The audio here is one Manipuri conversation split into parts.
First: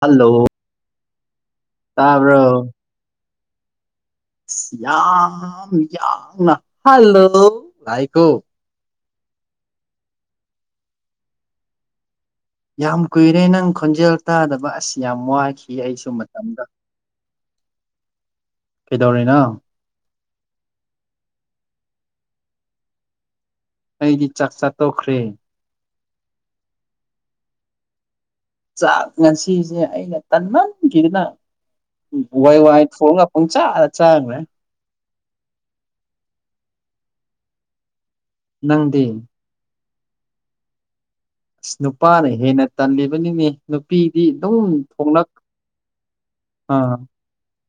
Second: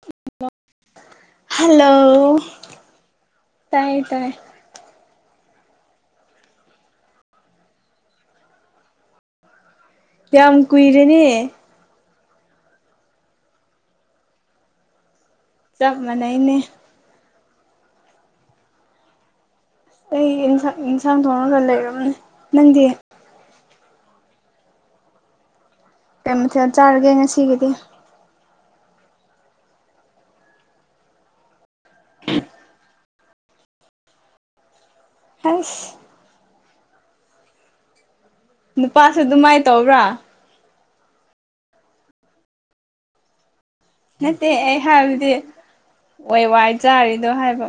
ꯍꯜꯂꯣ ꯍꯜꯂꯣ ꯇꯥꯕ꯭ꯔꯣ ꯇꯥꯏ ꯇꯥꯏ ꯌꯥꯝ ꯌꯥꯝ ꯌꯥꯡꯅ ꯍꯜꯂꯣ ꯔꯥꯏꯀꯣ ꯌꯥꯝ ꯀꯨꯏꯔꯦꯅꯦ ꯌꯥꯝ ꯀꯨꯏꯔꯦ ꯅꯪ ꯈꯣꯟꯖꯦꯜ ꯇꯥꯗꯕ ꯑꯁꯤ ꯌꯥꯝ ꯋꯥꯈ ꯈꯤ ꯆꯞ ꯑꯩꯁꯨꯨ ꯃꯥꯟꯅꯩꯅꯦ ꯃꯇꯝꯗ ꯀꯩꯗꯧꯔꯤꯅꯣ ꯑꯩꯟꯁꯥꯡ ꯌꯦꯟꯁꯥꯡ ꯊꯣꯡꯉꯒ ꯂꯩꯔꯕꯅꯦ ꯅꯪꯗꯤ ꯑꯩꯗꯤ ꯆꯥꯛ ꯆꯥ ꯇꯣꯛꯈ꯭ꯔꯦ ꯀꯩ ꯃꯥꯊꯦꯜ ꯆꯥꯔꯒꯦ ꯉꯁꯤꯒꯤꯗꯤ ꯆꯥꯛ ꯉꯁꯤꯁꯦ ꯑꯩꯅ ꯇꯟꯃꯟꯈꯤꯗꯅ ꯋꯥꯏ ꯋꯥꯏ ꯊꯣꯡꯉꯥ ꯄꯪꯆꯥꯗ ꯆꯥꯒ꯭ꯔꯦ ꯑꯥꯁ ꯅꯪꯗꯤ ꯅꯨꯄꯥꯁꯨ ꯑꯗꯨꯃꯥꯏꯅ ꯇꯧꯕ꯭ꯔꯥ ꯑꯁ ꯅꯨꯄꯥꯅ ꯍꯦꯟꯅ ꯇꯜꯂꯤꯕꯅꯤꯅꯦ ꯅꯨꯄꯤꯗꯤ ꯅꯠꯇꯦ ꯑꯗꯨꯝ ꯑꯩ ꯍꯥꯏꯕꯗꯤ ꯊꯣꯛꯣꯡꯂꯛ ꯑꯥ ꯗꯣ ꯍꯥꯏꯕ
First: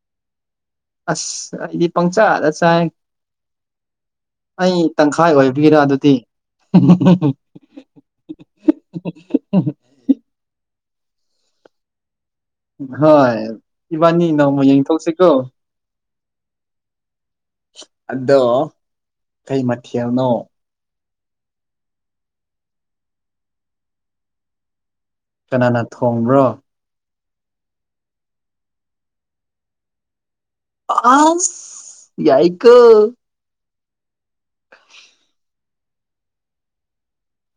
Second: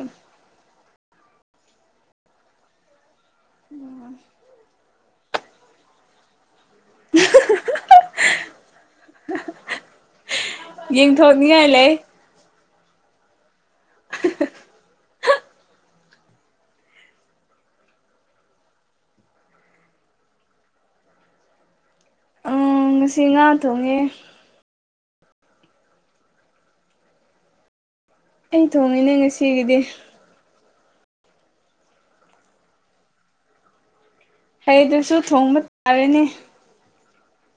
ꯑꯁ ꯑꯩꯗꯤ ꯄꯪꯆꯥꯗ ꯆꯥꯏ ꯎꯝ ꯑꯩ ꯇꯪꯈꯥꯏ ꯑꯣꯏꯕꯤꯔ ꯑꯗꯨꯗꯤ [inaudible] ꯌꯦꯡꯊꯣꯛꯅꯤꯡꯉꯥꯏ ꯂꯩ ꯍꯣꯏ ꯏꯕꯥꯅꯤ ꯅꯣꯡꯃ ꯌꯦꯡꯊꯣꯛꯁꯤꯀꯣ ꯑꯗꯣ ꯀꯩ ꯃꯊꯦꯜꯅꯣ ꯎ ꯉꯁꯤ ꯉꯥ ꯊꯣꯡꯉꯦ ꯀꯅꯥꯅ ꯊꯣꯡꯕ꯭ꯔꯣ ꯑꯩ ꯊꯣꯡꯉꯤꯅꯦ ꯉꯁꯤꯒꯤꯗꯤ ꯑ ꯌꯥꯏ ꯀ ꯍꯩꯗꯨꯁꯨ ꯊꯣꯡꯕ ꯇꯥꯔꯅꯤ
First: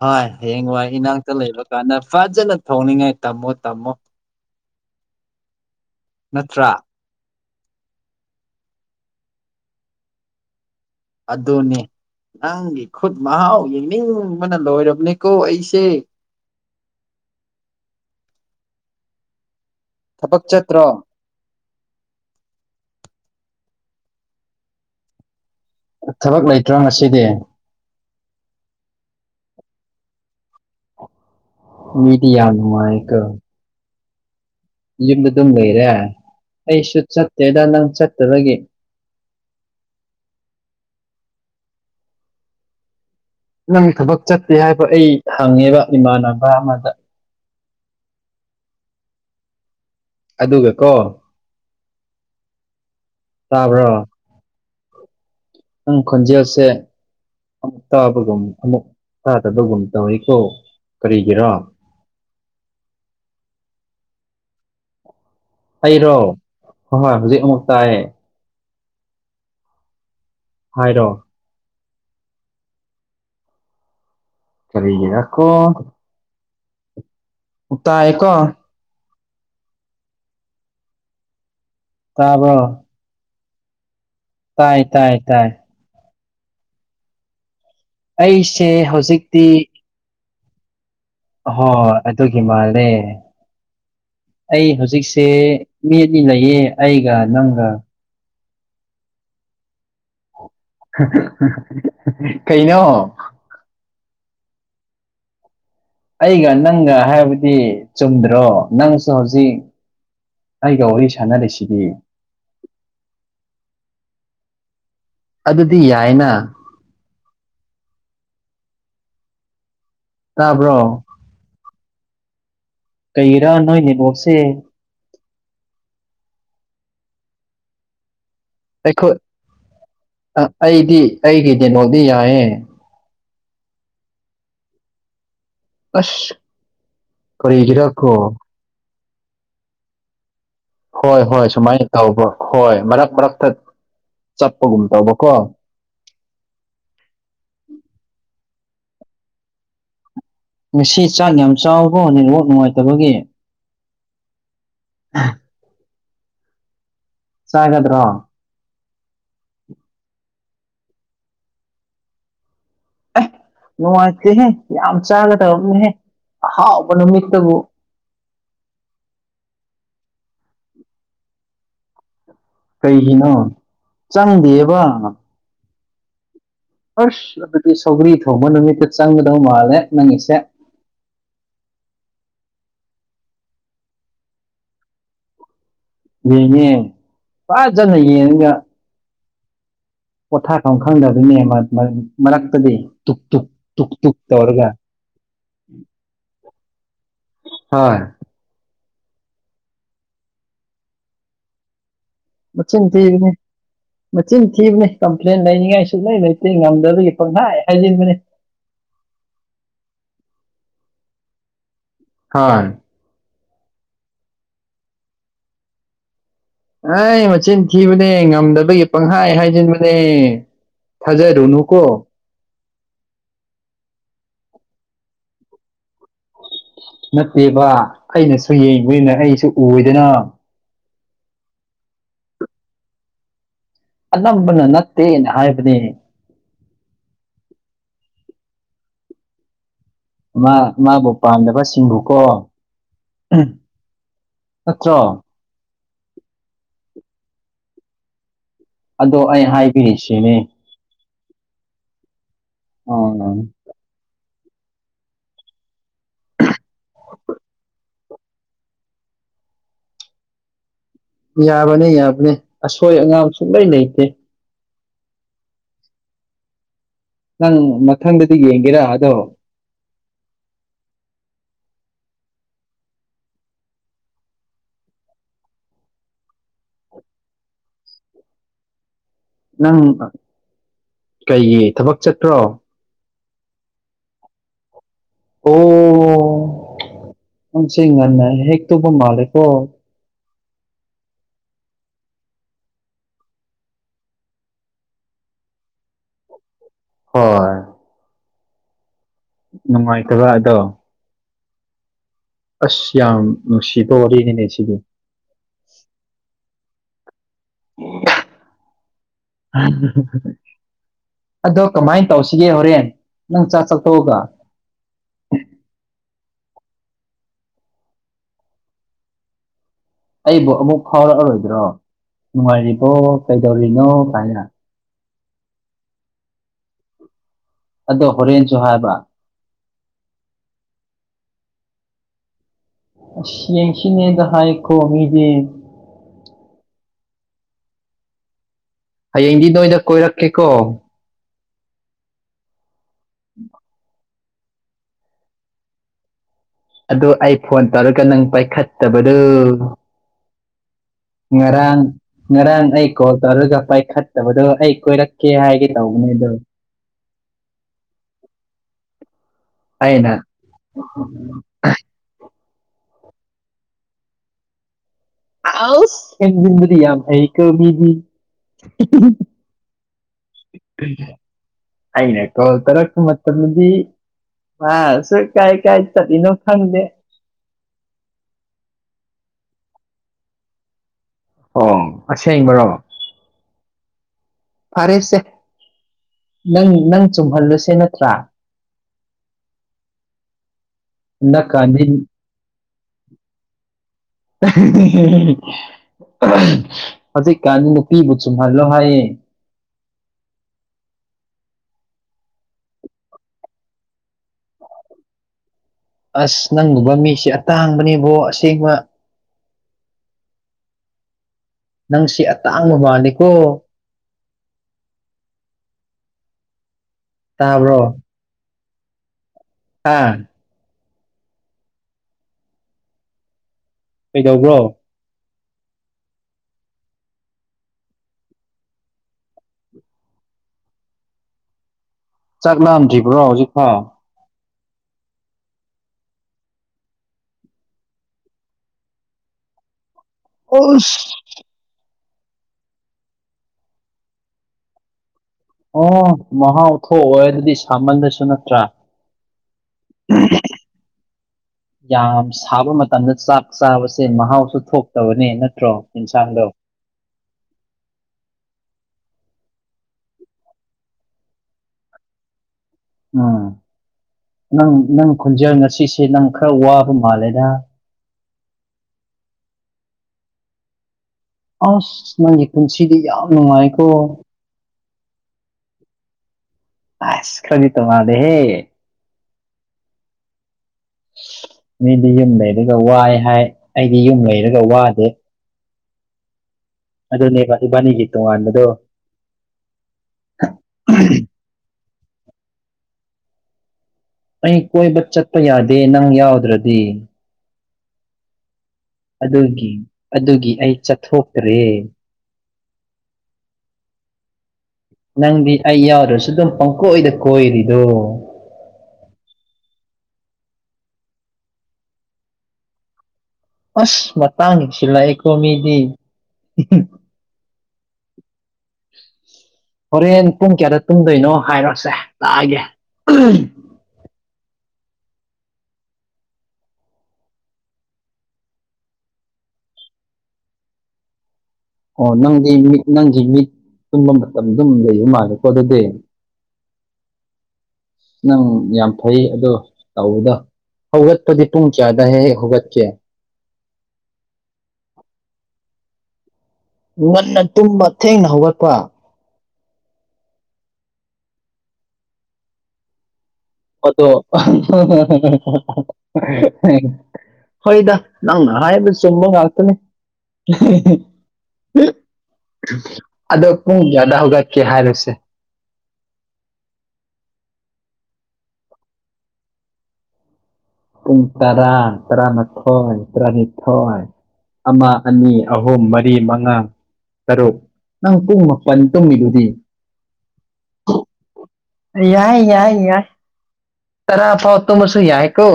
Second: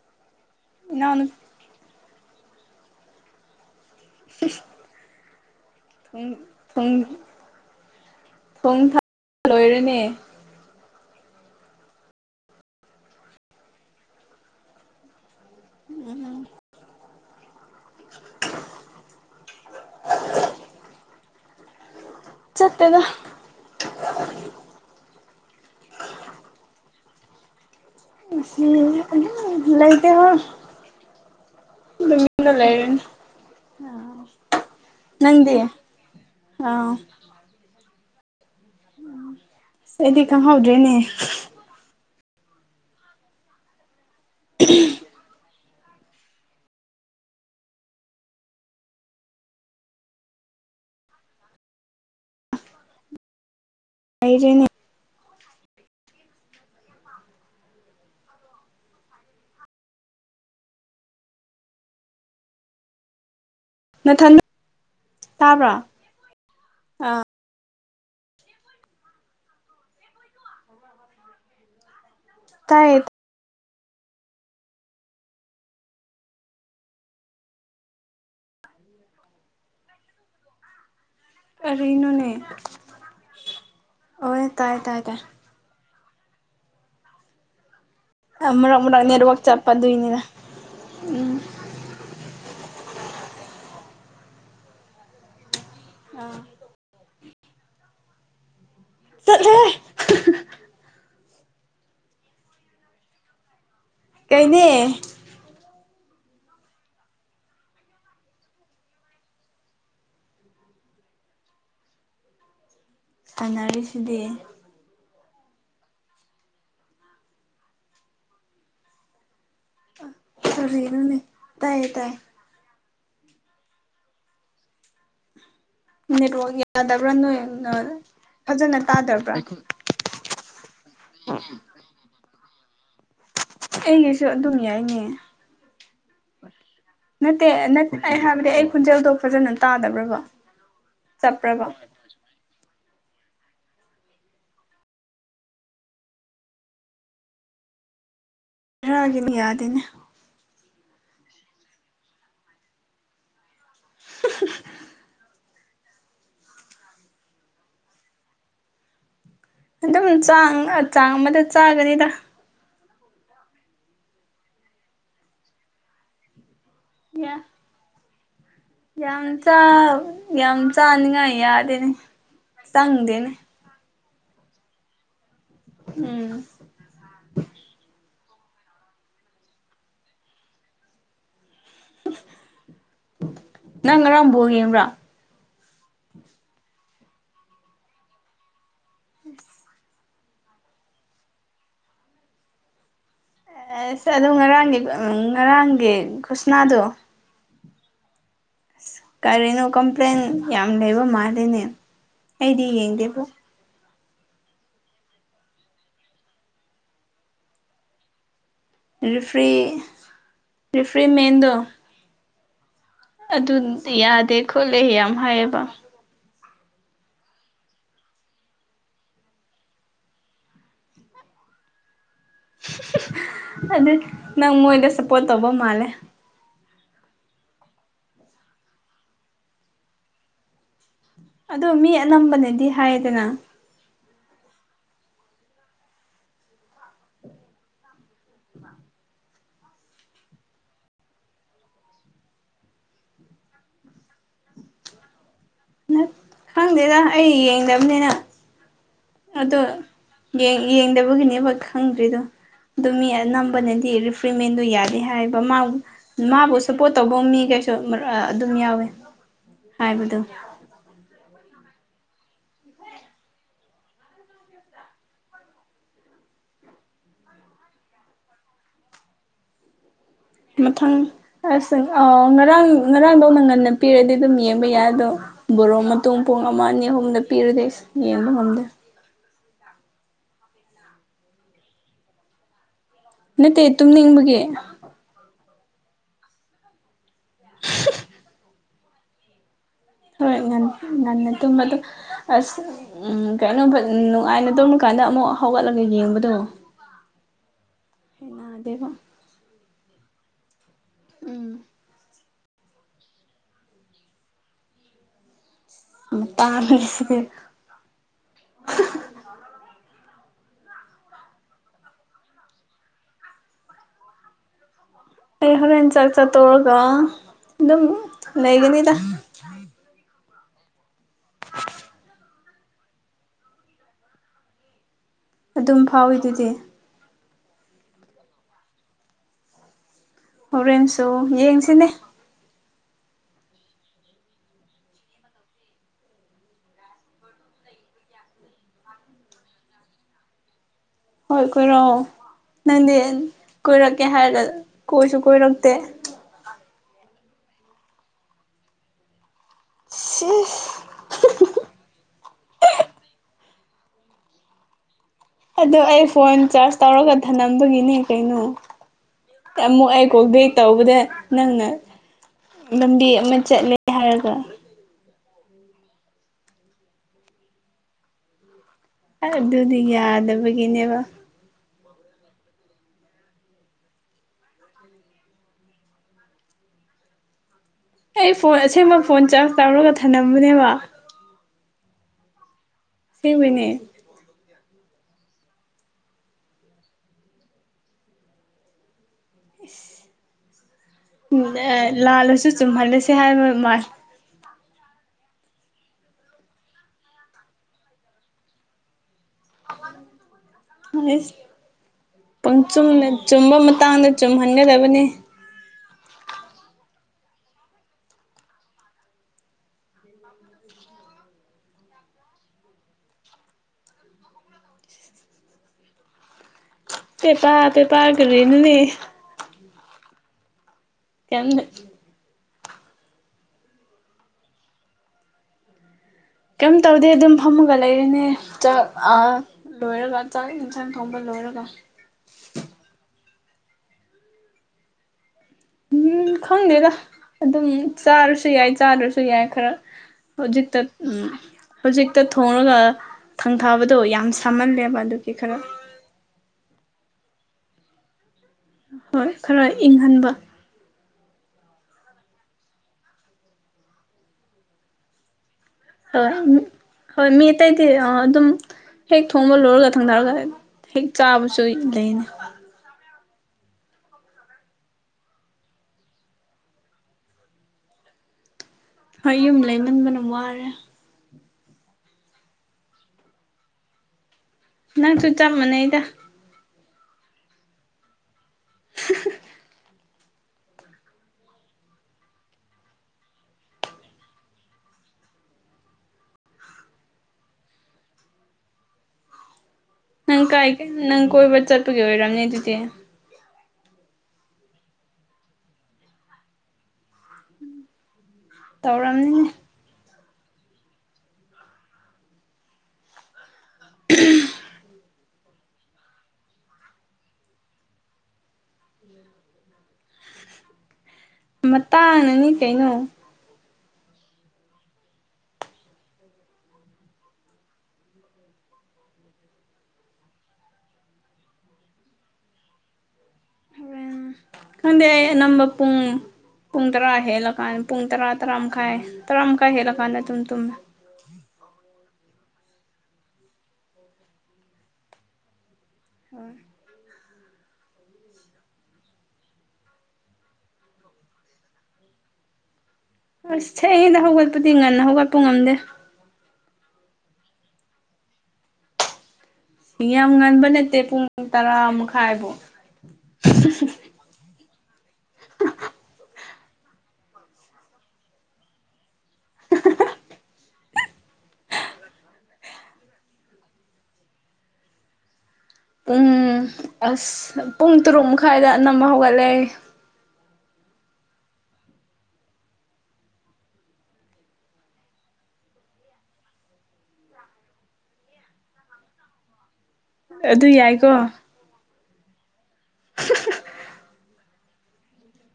ꯍꯣꯏ ꯍꯌꯦꯡꯋꯥꯏ ꯏꯅꯥꯎꯅ ꯏꯅꯥꯛꯇ ꯂꯩꯕ ꯀꯥꯟꯗ ꯐꯖꯅ ꯊꯣꯡꯅꯤꯡꯉꯥꯏ ꯇꯝꯃꯣ ꯇꯝꯃꯣ ꯊ ꯅꯠꯇ꯭ꯔꯥ ꯊꯣꯡ ꯊꯣꯡ ꯊ ꯂꯣꯏꯔꯅꯦ ꯑꯗꯨꯅꯦ ꯅꯪꯒꯤ ꯈꯨꯠ ꯃꯍꯥꯎ ꯌꯦꯡꯅꯤꯡꯕꯅ ꯂꯣꯏꯔꯕꯅꯤꯀꯣ ꯑꯩꯁꯦ [inaudible] ꯊꯕꯛ ꯆꯠꯇ꯭ꯔꯣ ꯆꯠꯇꯗ ꯊꯕꯛ ꯂꯩꯇ꯭ꯔꯣ ꯉꯁꯤꯗꯤ ꯂꯩꯇ ꯍ ꯃꯤ ꯃꯤꯗꯤ ꯌꯥꯝ ꯂꯩꯔ ꯅꯨꯡꯉꯥꯏꯀꯣ ꯌꯨꯝ ꯑꯗꯨꯝ ꯂꯩꯔꯦ ꯑꯥ ꯑꯩꯁꯨ ꯆꯠꯇꯦꯗ ꯅꯪ ꯆꯠꯇꯕꯒꯤ ꯁꯤꯗꯤ ꯀꯝꯍꯧꯗ꯭ꯔꯦꯅꯦ ꯅꯪ ꯊꯕꯛ ꯆꯠꯇꯦ ꯍꯥꯏꯕ ꯑꯩ ꯍꯪꯉꯦꯕ ꯏꯃꯥꯟꯅꯕ ꯑꯃꯗ ꯑꯗꯨꯒ ꯀꯣ ꯇꯥꯕ꯭ꯔꯣ ꯀ ꯅꯪ ꯈꯣꯟꯖꯦꯜꯁꯦ ꯑꯃꯨꯛ ꯇꯥꯕꯒꯨꯝ ꯑꯃꯨꯛ ꯇꯥꯗꯕꯒꯨꯝ ꯇꯧꯏꯀꯣ ꯀꯔꯤꯒꯤꯔꯥ ꯅꯊꯟ ꯇꯥꯕ꯭ꯔꯥ ꯑꯩꯔꯣ ꯍꯣꯏ ꯍꯣꯏ ꯍꯧꯖꯤꯛ ꯑꯃꯨꯛ ꯇꯥꯏ ꯍꯥꯏꯔꯣ ꯇꯥꯏꯠ ꯀꯔꯤꯦ ꯑꯀꯣ ꯎ ꯇ ꯑꯩꯣ ꯑꯦꯅꯣꯅꯦ ꯇꯥꯕ꯭ꯔꯣ ꯇꯥꯏ ꯇꯥꯏ ꯇꯥꯏ ꯃꯔꯛ ꯑꯩꯁꯦ ꯃꯔꯛ ꯅꯦꯠꯋꯥꯛ ꯍꯧꯖꯤꯛꯇꯤ ꯆꯠꯄ ꯑꯗꯨꯏꯅꯤꯅ ꯎꯝ ꯍꯣꯏꯣꯏ ꯑꯗꯨꯒꯤ ꯃꯥꯜꯂꯦ ꯑꯩ ꯍꯧꯖꯤꯛꯁꯦ ꯃꯤꯗꯤ ꯂꯩꯌꯦ ꯑꯩꯒ ꯅꯪꯒ ꯆꯠꯂꯦ ꯀꯩꯅꯣ ꯀꯩꯅꯦ ꯑꯩꯒ ꯅꯪꯒ ꯍꯥꯏꯕꯗꯤ ꯆꯨꯝꯗ꯭ꯔꯣ ꯅꯪꯁꯨ ꯍꯧꯖꯤꯛ ꯑꯩꯒ ꯋꯥꯔꯤ ꯁꯥꯟꯅꯔꯤꯁꯤꯗꯤ ꯑꯅꯔꯤꯁꯤꯗꯤ ꯑꯗꯨꯗꯤ ꯌꯥꯏꯅ ꯇꯥꯕ꯭ꯔꯣ ꯁꯔꯅꯦ ꯇꯌꯦ ꯇꯥꯌꯦ ꯀꯩꯔꯥ ꯅꯣꯏꯅꯦꯅꯤꯕꯣꯛꯁꯦ ꯅꯦꯠꯋꯥꯛ ꯌꯥꯗꯕ꯭ꯔꯥ ꯅꯣꯏ ꯐꯖꯅ ꯇꯥꯗꯕ꯭ꯔꯥ ꯑ ꯑꯩꯗꯤ ꯑꯩꯒꯤ ꯀꯩꯅꯣꯗꯤ ꯌꯥꯏꯌꯦꯦ ꯑꯩꯒꯤꯁꯨ ꯑꯗꯨꯝ ꯌꯥꯏꯅꯦ ꯑꯁ ꯅꯠꯇꯦ ꯀꯔꯤꯒꯤꯔꯀꯣ ꯑꯩ ꯍꯥꯏꯕꯗꯤ ꯑꯩ ꯈꯣꯟꯖꯦꯜꯗꯣ ꯐꯖꯅ ꯇꯥꯗꯕ꯭ꯔꯕꯣ ꯍꯣꯏ ꯍꯣꯏ ꯁꯨꯃꯥꯏꯅ ꯇꯧꯕ ꯍꯣꯏ ꯃꯔꯛ ꯃꯔꯛꯇ ꯆꯠꯄꯒꯨꯝ ꯇꯧꯕ ꯀꯣ ꯍꯔꯥꯡꯒꯤꯅꯤ ꯌꯥꯗꯦꯅꯦ ꯉꯁꯤ ꯆꯥꯛ ꯌꯥꯝ ꯆꯥꯎꯕꯣ ꯅꯦꯠꯋꯥꯛ ꯅꯨꯡꯉꯥꯏꯇꯕꯒꯤ [unintelligible] ꯆ ꯍꯥꯏꯗ꯭ꯔꯣ ꯑꯗꯨꯝ ꯆꯥꯡ ꯆꯥꯡ ꯑꯃꯗ ꯆꯥꯒꯅꯤꯗ ꯑꯦ ꯅꯨꯡꯉꯥꯏꯇꯦꯍꯦ ꯌꯥꯝ ꯆꯥꯒꯗꯕꯅꯦꯍꯦ ꯑꯍꯥꯎꯕ ꯅꯨꯃꯤꯠꯇꯕꯨ ꯌꯥꯝ ꯆ ꯌꯥꯝ ꯆꯅꯤꯉꯥꯏ ꯌꯥꯗꯦꯅꯤ ꯀꯩꯒꯤꯅꯣ ꯆꯪꯗꯦꯕ ꯎꯝ ꯐꯥꯔꯁ ꯑꯗꯨꯗꯤ ꯁꯧꯒ꯭ꯔꯤ ꯊꯣꯡꯕ ꯅꯨꯃꯤꯠꯇ ꯆꯪꯒꯗꯧ ꯃꯥꯜꯂꯦ ꯅꯪꯒꯤꯁꯦ ꯅꯪ ꯉꯔꯕꯒꯦ꯭ꯔꯥ ꯌꯦꯡꯅꯦꯦ ꯐꯖꯅ ꯌꯦꯡꯉꯒ ꯎꯝ ꯄꯣꯊꯥꯐꯝꯐꯝ ꯈꯪꯗꯗꯣꯏꯅꯦ ꯃꯔꯛꯇꯗꯤ ꯇꯨꯛ ꯇꯨꯛ ꯇꯨꯛ ꯁ ꯇꯨꯛ ꯑꯣ ꯇꯧꯔꯒ ꯉꯔꯥꯡꯒꯤ ꯉꯔꯥꯡꯒꯤ ꯈꯨꯁꯅꯥꯗꯣ ꯍꯣꯏ ꯑꯁ ꯀꯔꯤꯅꯣ ꯀꯝꯄ꯭ꯂꯦꯟ ꯌꯥꯝ ꯂꯩꯕ ꯃꯥꯜꯂꯤꯅꯦ ꯃ ꯑꯩꯗꯤ ꯌꯦꯡꯗꯦꯕꯨ ꯊꯤꯒꯅꯦ ꯃꯆꯤꯟ ꯊꯤꯕꯅꯤ ꯀꯝꯄ꯭ꯂꯦꯟ ꯂꯩꯅꯤꯡꯉꯥꯏ ꯁꯨꯛꯂꯩ ꯂꯩꯇꯦ ꯉꯝꯗꯕꯒꯤ ꯄꯪꯈꯥꯏ ꯍꯥꯏꯖꯤꯟꯕꯅꯤ ꯔꯔꯤꯐ꯭ꯔꯤ ꯔꯔꯤꯐ꯭ꯔꯤ ꯃꯗꯣ ꯍꯥꯏ ꯑꯗꯨꯟꯗꯤ ꯌꯥꯗꯦ ꯈꯣꯠꯂꯦ ꯌꯥꯝ ꯍꯥꯏꯌꯦꯕ ꯑꯥꯏ ꯃꯆꯤꯟ ꯊꯤꯕꯅꯦ ꯉꯝꯗꯕꯒꯤ ꯄꯪꯍꯥꯏ ꯍꯥꯏꯖꯤꯟꯕꯅꯦ ꯊꯥꯖꯔꯨꯅꯨꯀꯣ ꯑꯗꯨ ꯅꯪ ꯃꯣꯏꯗ ꯁꯞꯄꯣꯔꯠ ꯇꯧꯕ ꯃꯥꯜꯂꯦ ꯅꯠꯇꯦꯕ ꯑꯩꯅꯁꯨ ꯌꯦꯡꯕꯅꯤꯅ ꯑꯩꯁꯨ ꯎꯏꯗꯅ ꯑꯗꯨ ꯃꯤ ꯑꯅꯝꯕꯅꯗꯤ ꯍꯥꯏꯌꯦꯗꯅ ꯑꯅꯝꯕꯅ ꯅꯠꯇꯦꯅ ꯍꯥꯏꯕꯅꯦ [inaudible] ꯃꯥ ꯃꯥꯕꯨ ꯄꯥꯝꯗꯕꯁꯤꯡꯕꯨꯀꯣ ꯎꯝ ꯅꯠꯇ꯭ꯔꯣ ꯅꯠ ꯈꯪꯗꯦꯗ ꯑꯩ ꯌꯦꯡꯗꯕꯅꯤꯅ ꯑꯩ ꯑꯗꯣ ꯍꯥꯏꯕꯤꯔꯤꯁꯤꯅꯦ ꯌꯦꯡ ꯌꯦꯡꯗꯕꯒꯤꯅꯦꯕ ꯈꯪꯗ꯭ꯔꯤꯗꯣ ꯑꯗꯨ ꯃꯤ ꯎꯝ ꯑꯅꯝꯕꯅꯗꯤ ꯔꯤ ꯐ꯭ꯔꯤꯃꯦꯟꯗꯣ ꯌꯥꯗꯦ ꯍꯥꯏꯌꯦꯕ ꯃꯥ ꯃꯥꯕꯨ ꯁꯞꯄꯣꯔꯠ ꯇꯧꯕ ꯃꯤꯒꯩꯁꯨ ꯃꯔꯛ ꯑ‌ ꯑꯗꯨꯝ ꯌꯥꯎꯋꯦ ꯍꯥꯏꯕꯗꯣ ꯌꯥꯕꯅꯦ ꯌꯥꯕꯅꯦ ꯑꯁꯣꯏ ꯑꯉꯥꯝ ꯁꯨꯡꯂꯩ ꯂꯩꯇꯦ ꯅꯪ ꯃꯊꯪꯗꯗꯤ ꯌꯦꯡꯒꯦꯔ ꯑꯗꯣ ꯃꯊꯪ ꯑꯁ ꯑ ꯉꯔꯥꯡ ꯉꯔꯥꯡꯗꯧꯅ ꯉꯟꯅ ꯄꯤꯔꯗꯤ ꯑꯗꯨꯝ ꯌꯦꯡꯕ ꯌꯥꯏ ꯑꯗꯣ ꯕꯣꯔꯣ ꯃꯇꯨꯡ ꯄꯨꯡ ꯑꯃ ꯑꯅꯤ ꯑꯍꯨꯝꯗ ꯄꯤꯔꯥꯗꯦꯁ ꯌꯦꯟꯕ ꯉꯝꯗꯦ ꯅꯪ ꯑ ꯀꯩꯒꯤ ꯊꯕꯛ ꯆꯠꯄ꯭ꯔꯣ ꯅꯠꯇꯦ ꯇꯨꯝꯅꯤꯡꯕꯒꯤ ꯑꯣ ꯑꯣ ꯅꯪꯁꯤ ꯉꯟꯅ ꯍꯦꯛ ꯇꯨꯝꯕ‌ ꯃꯥꯂꯦꯀꯣ ꯍꯣꯏ ꯉꯟ ꯉꯟꯅ ꯇꯨꯝꯕꯗꯨ ꯑꯁ ꯎꯝ ꯀꯩꯅꯣ ꯐꯠ ꯅꯨꯡꯉꯥꯏꯅ ꯇꯨꯝꯃꯥꯀꯥꯟꯗ ꯑꯃꯨꯛ ꯍꯧꯒꯠꯂꯒ ꯌꯦꯡꯕꯗꯣ ꯍꯣꯏ ꯍꯩꯅꯗꯦꯕꯣ ꯅꯨꯡꯉꯥꯏꯇꯕ ꯑꯗꯣ ꯎꯝ ꯑꯁ ꯌꯥꯝ ꯅꯨꯡꯁꯤꯕ ꯋꯥꯔꯤꯅꯤꯅꯦ ꯁꯤꯗꯤ [unintelligible] [unintelligible] ꯑꯗꯣ ꯀꯃꯥꯏꯟ ꯇꯧꯁꯤꯒꯦ ꯍꯧꯔꯦꯟ ꯅꯪ ꯆꯥꯛ ꯆꯊꯣꯛꯑꯒ ꯑꯩ ꯍꯧꯔꯦꯟ ꯆꯥꯛꯆꯥ ꯇꯣꯛꯑꯒ ꯑꯗꯨꯝ ꯂꯩꯒꯅꯤꯗ ꯑꯩꯕꯨ ꯑꯃꯨꯛ ꯐꯥꯎꯔꯛꯑꯔꯣꯏꯗ꯭ꯔꯣ ꯅꯨꯡꯉꯥꯏꯔꯤꯕꯣ ꯀꯩꯗꯧꯔꯤꯅꯣ ꯀꯥꯏꯅ ꯑꯗꯨꯝ ꯐꯥꯎꯋꯤꯗꯨꯗꯤ ꯑꯗꯣ ꯍꯣꯔꯦꯟꯁꯨ ꯍꯥꯏꯕ ꯍꯣꯔꯦꯟꯁꯨ ꯌꯦꯡꯁꯤꯅꯦ ꯑꯁ ꯌꯦꯝꯁꯤꯅꯦꯗ ꯍꯥꯏꯀꯣ ꯃꯤꯗꯤ ꯍꯌꯦꯡꯗꯤ ꯅꯣꯏꯗ ꯀꯣꯏꯔꯛꯀꯦꯀꯣ ꯍꯣꯏ ꯀꯣꯏꯔꯛꯑꯣ ꯅꯪꯗꯤ ꯀꯣꯏꯔꯛꯀꯦ ꯍꯥꯏꯔꯒ ꯀꯣꯏꯁꯨ ꯀꯣꯏꯔꯛꯇꯦ ꯑꯗꯣ ꯑꯩ ꯐꯣꯟ ꯇꯧꯔꯒ ꯅꯪ ꯄꯥꯏꯈꯠꯇꯕꯗꯣ ꯁꯤꯏ꯭ꯁ ꯉꯔꯥꯡ ꯉꯔꯥꯡ ꯑꯩ ꯀꯣꯜ ꯇꯧꯔꯒ ꯄꯥꯏꯈꯠꯇꯕꯗꯣ ꯑꯩ ꯀꯣꯏꯔꯛ ꯀꯦ ꯍꯥꯏꯒꯦ ꯑꯗꯣ ꯑꯩ ꯇꯧꯕꯅꯦ ꯑꯗꯣ ꯐꯣꯟ ꯆꯥꯔꯖ ꯇꯧꯔꯒ ꯊꯅꯝꯕꯒꯤꯅꯦ ꯀꯩꯅꯣ ꯑꯃꯨꯛ ꯑꯩ ꯑꯩꯅ ꯀꯣꯜ ꯕꯣꯛ ꯇꯧꯕꯗ ꯅꯪꯅ ꯂꯝꯕꯤ ꯑꯃ ꯆꯠꯂꯦ ꯍꯥꯏꯔꯒ ꯑꯥꯎꯁ ꯁꯦꯝꯖꯤꯟꯕꯗꯤ ꯌꯥꯝ ꯍꯩꯌꯦꯀꯣ ꯃꯤꯗꯤ [unintelligible] ꯑꯥꯏ ꯑꯗꯨꯗꯤ ꯌꯥꯗꯕꯒꯤꯅꯦꯕ ꯑꯩꯅ ꯀꯣꯜ ꯇꯔꯛꯄ ꯃꯇꯝꯗꯤ ꯑ ꯁꯣꯏ ꯀꯥꯏ ꯀꯥꯏ ꯆꯠꯂꯤꯅꯣ ꯈꯪꯗꯦ ꯑꯩ ꯐꯣꯟ ꯑꯁꯦꯡꯕ ꯐꯣꯟ ꯆꯥꯔꯖ ꯇꯧꯔꯒ ꯊꯝꯂꯝꯝꯕꯅꯦꯕ ꯑꯣ ꯑꯁꯦꯡꯕꯔꯣ ꯑꯁꯦꯡꯕꯩꯅꯦ ꯐꯔꯦꯁꯦ ꯅꯪ ꯅꯪ ꯆꯨꯝꯍꯜꯂꯁꯦ ꯅꯠꯇ꯭ꯔꯥ ꯍꯟꯗꯛꯀꯥꯟꯗꯤ ꯑꯂ ꯑ ꯥꯜꯂꯁꯨ ꯆꯨꯝꯍꯜꯂꯁꯦ ꯍꯥꯏꯕ ꯃꯥꯜ [unintelligible] [unintelligible] ꯍꯧꯖꯤꯛꯀꯥꯟꯁꯦ ꯅꯨꯄꯤꯕꯨ ꯆꯨꯝꯍꯜꯂꯣ ꯍꯥꯏꯌꯦ ꯑꯩꯁ ꯄꯡꯆꯨꯝ ꯆꯨꯝꯕ ꯃꯇꯥꯡꯗ ꯆꯨꯝꯍꯟꯒꯗꯕꯅꯤ ꯑꯁ ꯅꯪꯒꯨꯝꯕ ꯃꯤꯁꯦ ꯑꯇꯥꯡꯕꯅꯦꯕꯣ ꯑꯁꯦꯡꯕ [unintelligible] ꯅꯪ ꯁꯤ ꯑꯇꯥꯡꯕ ꯕꯥꯅꯤꯀꯣ ꯇꯥꯕ꯭ꯔꯣ [unintelligible] ꯅꯤꯅꯦ ꯑꯥ ꯀꯩꯝ ꯅꯠ ꯀꯩꯗꯧꯕ꯭ꯔꯣ ꯀꯩꯝ ꯇꯧꯗꯦ ꯑꯗꯨꯝ ꯐꯝꯃꯒ ꯂꯩꯔꯦꯅꯦ ꯑ ꯆꯥꯛ ꯂꯣꯏꯔꯒ ꯆꯥꯛ ꯌꯦꯟꯁꯥꯡ ꯊꯣꯡꯕ ꯂꯣꯏꯔꯒ ꯆꯥꯛ ꯂꯥꯝ ꯊ꯭ꯔꯤꯕ꯭ꯔꯣ ꯍꯧꯖꯤꯛ ꯐꯥꯎ ꯎꯝ ꯈꯪꯗꯦꯗ ꯑꯗꯨꯝ ꯆꯥꯔꯁꯨ ꯌꯥꯏ ꯆꯥꯗ꯭ꯔꯁꯨ ꯌꯥꯏ ꯈꯔ ꯍꯧꯖꯤꯛ ꯇ ꯑꯁ ꯎꯝ ꯍꯧꯖꯤꯛꯇ ꯊꯣꯡꯉꯒ ꯊꯪ ꯊꯥꯕꯗꯣ ꯌꯥꯝ ꯁꯥꯃꯜꯂꯦꯕ ꯑꯗꯨꯒꯤ ꯈꯔ ꯑꯣ ꯃꯍꯥꯎ ꯊꯣꯛꯣꯛꯑꯣꯏ ꯑꯗꯨꯗꯤ ꯁꯥꯃꯟꯂꯁꯨ ꯅꯠꯇ꯭ꯔꯥ ꯍꯣꯏ ꯈꯔ ꯏꯪꯍꯟꯕ ꯌꯥꯝ ꯁꯥꯕ ꯃꯇꯝꯗ ꯆꯥꯛ ꯆꯥꯕꯁꯦ ꯃꯍꯥꯎꯁꯨ ꯊꯣꯛꯇꯕꯅꯦ ꯅꯠꯇ꯭ꯔꯣ ꯌꯦꯟꯁꯥꯡꯗꯣ ꯍꯣꯏ ꯍꯣꯏ ꯃꯤ ꯑꯇꯩꯗꯤ ꯑꯗꯨꯝ ꯍꯦꯛ ꯊꯣꯡꯕ ꯂꯣꯏꯔꯒ ꯊꯪꯗꯥꯔꯒ ꯍꯦꯛ ꯆꯥꯕꯁꯨ ꯂꯩꯅ ꯎꯝ ꯅꯪ ꯅꯪ ꯈꯣꯟꯖꯦꯜ ꯉꯁꯤꯁꯦ ꯅꯪ ꯈꯔ ꯋꯥꯕ ꯃꯥꯜꯂꯦꯗ ꯍꯣꯏ ꯌꯨꯝ ꯂꯩꯃꯟꯗꯅ ꯋꯥꯔꯦ ꯑꯁ ꯅꯪꯒꯤ ꯄꯨꯟꯁꯤꯗꯤ ꯌꯥꯝ ꯅꯨꯡꯉꯥꯏꯀꯣ ꯅꯪꯁꯨ ꯆꯞ ꯃꯥꯟꯅꯩꯗ ꯑꯁ ꯈꯔꯗꯤ ꯇꯣꯉꯥꯟꯂꯦ ꯍꯦ ꯃꯤꯗꯤ ꯌꯨꯝ ꯂꯩꯔꯒ ꯋꯥꯏ ꯍꯥꯏ ꯑꯩꯗꯤ ꯌꯨꯝ ꯂꯩꯔꯒ ꯋꯥꯗꯦ ꯑꯗꯨꯅꯦꯕ ꯏꯕꯥꯅꯤꯒꯤ ꯇꯣꯉꯥꯟꯕꯗꯣ ꯅꯪ ꯀꯥꯏ ꯀꯩ ꯅꯪ ꯀꯣꯏꯕ ꯆꯠꯄꯒꯤ ꯑꯣꯏꯔꯝꯅꯤ ꯑꯗꯨꯗꯤ ꯑꯩ ꯀꯣꯏꯕ ꯆꯠꯄ ꯌꯥꯗꯦ ꯅꯪ ꯌꯥꯎꯗ꯭ꯔꯗꯤ ꯇꯧꯔꯝꯅꯤꯅꯦ ꯑꯗꯨꯒꯤ ꯑꯗꯨꯒꯤ ꯑꯩ ꯆꯠꯊꯣꯛꯇ꯭ꯔꯦ [unintelligible] ꯅꯪꯗꯤ ꯑꯩ ꯌꯥꯎꯗ꯭ꯕꯁꯨ ꯑꯗꯨꯝ ꯄꯪꯀꯣꯏꯗ ꯀꯣꯏꯔꯤꯔꯣ ꯎꯝ ꯃꯇꯥꯡꯅꯅꯤ ꯀꯩꯅꯣ ꯑꯁ ꯃꯇꯥꯡꯁꯤ ꯂꯥꯛꯑꯦꯀꯣ ꯃꯤꯗꯤ ꯍꯣꯔꯦꯟ ꯄꯨꯡ ꯀꯌꯥꯗ ꯇꯨꯝꯗꯣꯏꯅꯣ ꯍꯥꯏꯔꯣꯁꯦ ꯂꯥꯛꯑꯒꯦ [unintelligible] ꯎꯝ ꯈꯪꯗꯦ ꯑꯩ ꯑꯅꯝꯕ ꯄꯨꯡ ꯄꯨꯡ ꯇꯔꯥ ꯍꯦꯂ ꯀꯥꯟ ꯄꯨꯡ ꯇꯔꯥ ꯇꯔꯥ ꯃꯈꯥꯏ ꯇꯔꯥꯝꯈꯥꯏ ꯍꯦꯂ ꯀꯥꯟꯅ ꯑꯗꯨꯝ ꯇꯨꯝꯃꯦ ꯑꯣ ꯅꯪꯗꯤ ꯃꯤꯠ ꯅꯪꯁꯤ ꯃꯤꯠ ꯇꯨꯝꯕ ꯃꯇꯝ ꯑꯗꯨꯝ ꯂꯩꯕ ꯃꯥꯜꯂꯦꯀꯣ ꯑꯗꯨꯗꯤ ꯍꯣꯏ ꯅꯪ ꯌꯥꯝ ꯐꯩ ꯑꯗꯣ ꯇꯧꯕꯗꯣ ꯍꯧꯒꯠꯄꯗꯤ ꯄꯨꯡ ꯀꯌꯥꯗ ꯍꯦꯛ ꯍꯦꯛ ꯍꯧꯒꯠ ꯀꯦ ꯑꯁ ꯊꯦꯡꯉꯦꯗ ꯍꯧꯒꯠꯄꯗꯤ ꯉꯟꯅ ꯍꯧꯒꯠꯄ ꯉꯝꯗꯦ ꯉꯟꯅ ꯇꯨꯝꯕ ꯊꯦꯡꯅ ꯍꯧꯒꯠꯄ ꯌꯥꯝ ꯉꯟꯕ ꯅꯠꯇꯦ ꯄꯨꯡ ꯇꯔꯥ ꯃꯈꯥꯏꯕꯨꯣ ꯃ ꯍꯣꯏꯗ ꯅꯪꯅ ꯍꯥꯏꯕ ꯆꯨꯝꯕ ꯉꯥꯛꯇꯅꯦ ꯑꯗꯣ ꯄꯨꯡ ꯀꯌꯥꯗ ꯍꯧꯒꯠꯀꯦ ꯍꯥꯏꯔꯁꯦ ꯄꯨꯡ ꯑꯁ ꯄꯨꯡ ꯇꯔꯨꯛ ꯃꯈꯥꯏꯗ ꯑꯅꯝꯕ ꯍꯧꯒꯠꯂꯛꯦ ꯄꯨꯡ ꯇꯔꯥ ꯇꯔꯥꯃꯥꯊꯣꯏ ꯇꯔꯥꯅꯤꯊꯣꯏ ꯑꯃ ꯑꯅꯤ ꯑꯍꯨꯝ ꯃꯔꯤ ꯃꯉꯥ ꯇꯔꯣ ꯅꯪ ꯄꯨꯡ ꯃꯥꯄꯟ ꯇꯨꯝꯃꯤꯗꯨꯗꯤ ꯑꯗꯨ ꯌꯥꯏꯀꯣ ꯌꯥꯏ ꯌꯥꯏ ꯌꯥꯏ ꯇꯔꯥ ꯐꯥꯎꯠꯇꯣꯃꯁꯨ ꯌꯥꯏ ꯀꯣ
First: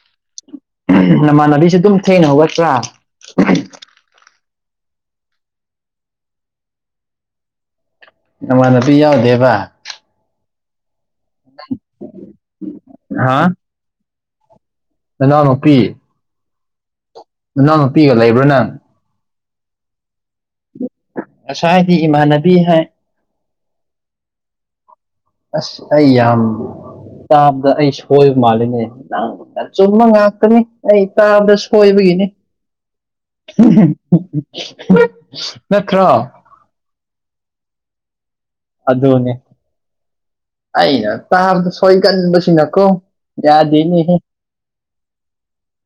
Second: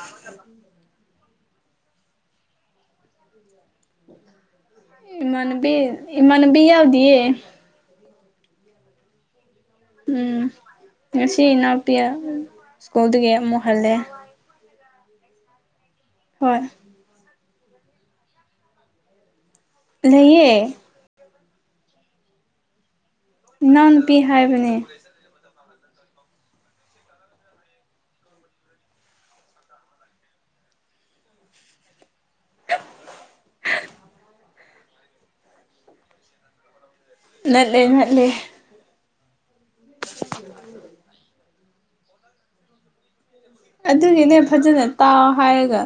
ꯑ ꯅꯃꯥꯟꯅꯕꯤꯁꯨ ꯑꯗꯨꯝ ꯊꯦꯡꯅ ꯍꯧꯒꯠꯇ꯭ꯔꯥ ꯏꯃꯥꯟꯅꯕꯤ ꯏꯃꯥꯟꯅꯕꯤ ꯌꯥꯎꯗꯤꯌꯦ ꯅꯃꯥꯟꯅꯕꯤ ꯌꯥꯎꯗꯦꯕ ꯎꯝ ꯉꯁꯤ ꯏꯅꯥꯎꯄꯤ ꯁ꯭ꯀꯨꯜꯗꯒꯤ ꯑꯃꯨꯛ ꯍꯜꯂꯦ ꯃꯅꯥꯎꯅꯨꯄꯤ ꯍꯣꯏ ꯅꯪ ꯅꯨꯄꯤꯒ ꯂꯩꯕ꯭ꯔꯣ ꯅꯪ ꯂꯩꯌꯦ ꯉꯁꯥꯏ ꯍꯥꯏꯗꯤ ꯏꯃꯥꯟꯅꯕꯤ ꯍꯥꯏ ꯏꯅꯥꯎꯅꯨꯄꯤ ꯍꯥꯏꯕꯅꯦ ꯑꯁ ꯑꯩ ꯌꯥꯝ ꯇꯥꯕꯗ ꯑꯩ ꯁꯣꯏꯕ ꯃꯥꯜꯂꯤꯅꯦꯪ ꯑꯆꯨꯝꯕ ꯉꯥꯛꯇꯅꯤ ꯑꯩ ꯇꯥꯕꯗ ꯁꯣꯏꯕꯒꯤꯅꯤ ꯅꯠꯇ꯭ꯔ ꯉꯅꯥꯠꯂꯦ ꯉꯅꯥꯠꯂꯦ ꯑꯗꯨꯅꯦ [inaudible] ꯑꯩꯅ ꯇꯥꯕꯗ ꯁꯣꯏꯒꯟꯕ ꯁꯤꯅ ꯀꯣ ꯑꯗꯨꯒꯤꯅꯦ ꯐꯖꯅ ꯇꯥꯎ ꯍꯥꯏꯔꯒ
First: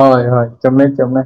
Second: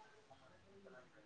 ꯍꯣꯏ ꯍꯣꯏ ꯆꯨꯝꯃꯦ ꯆꯨꯝꯃꯦ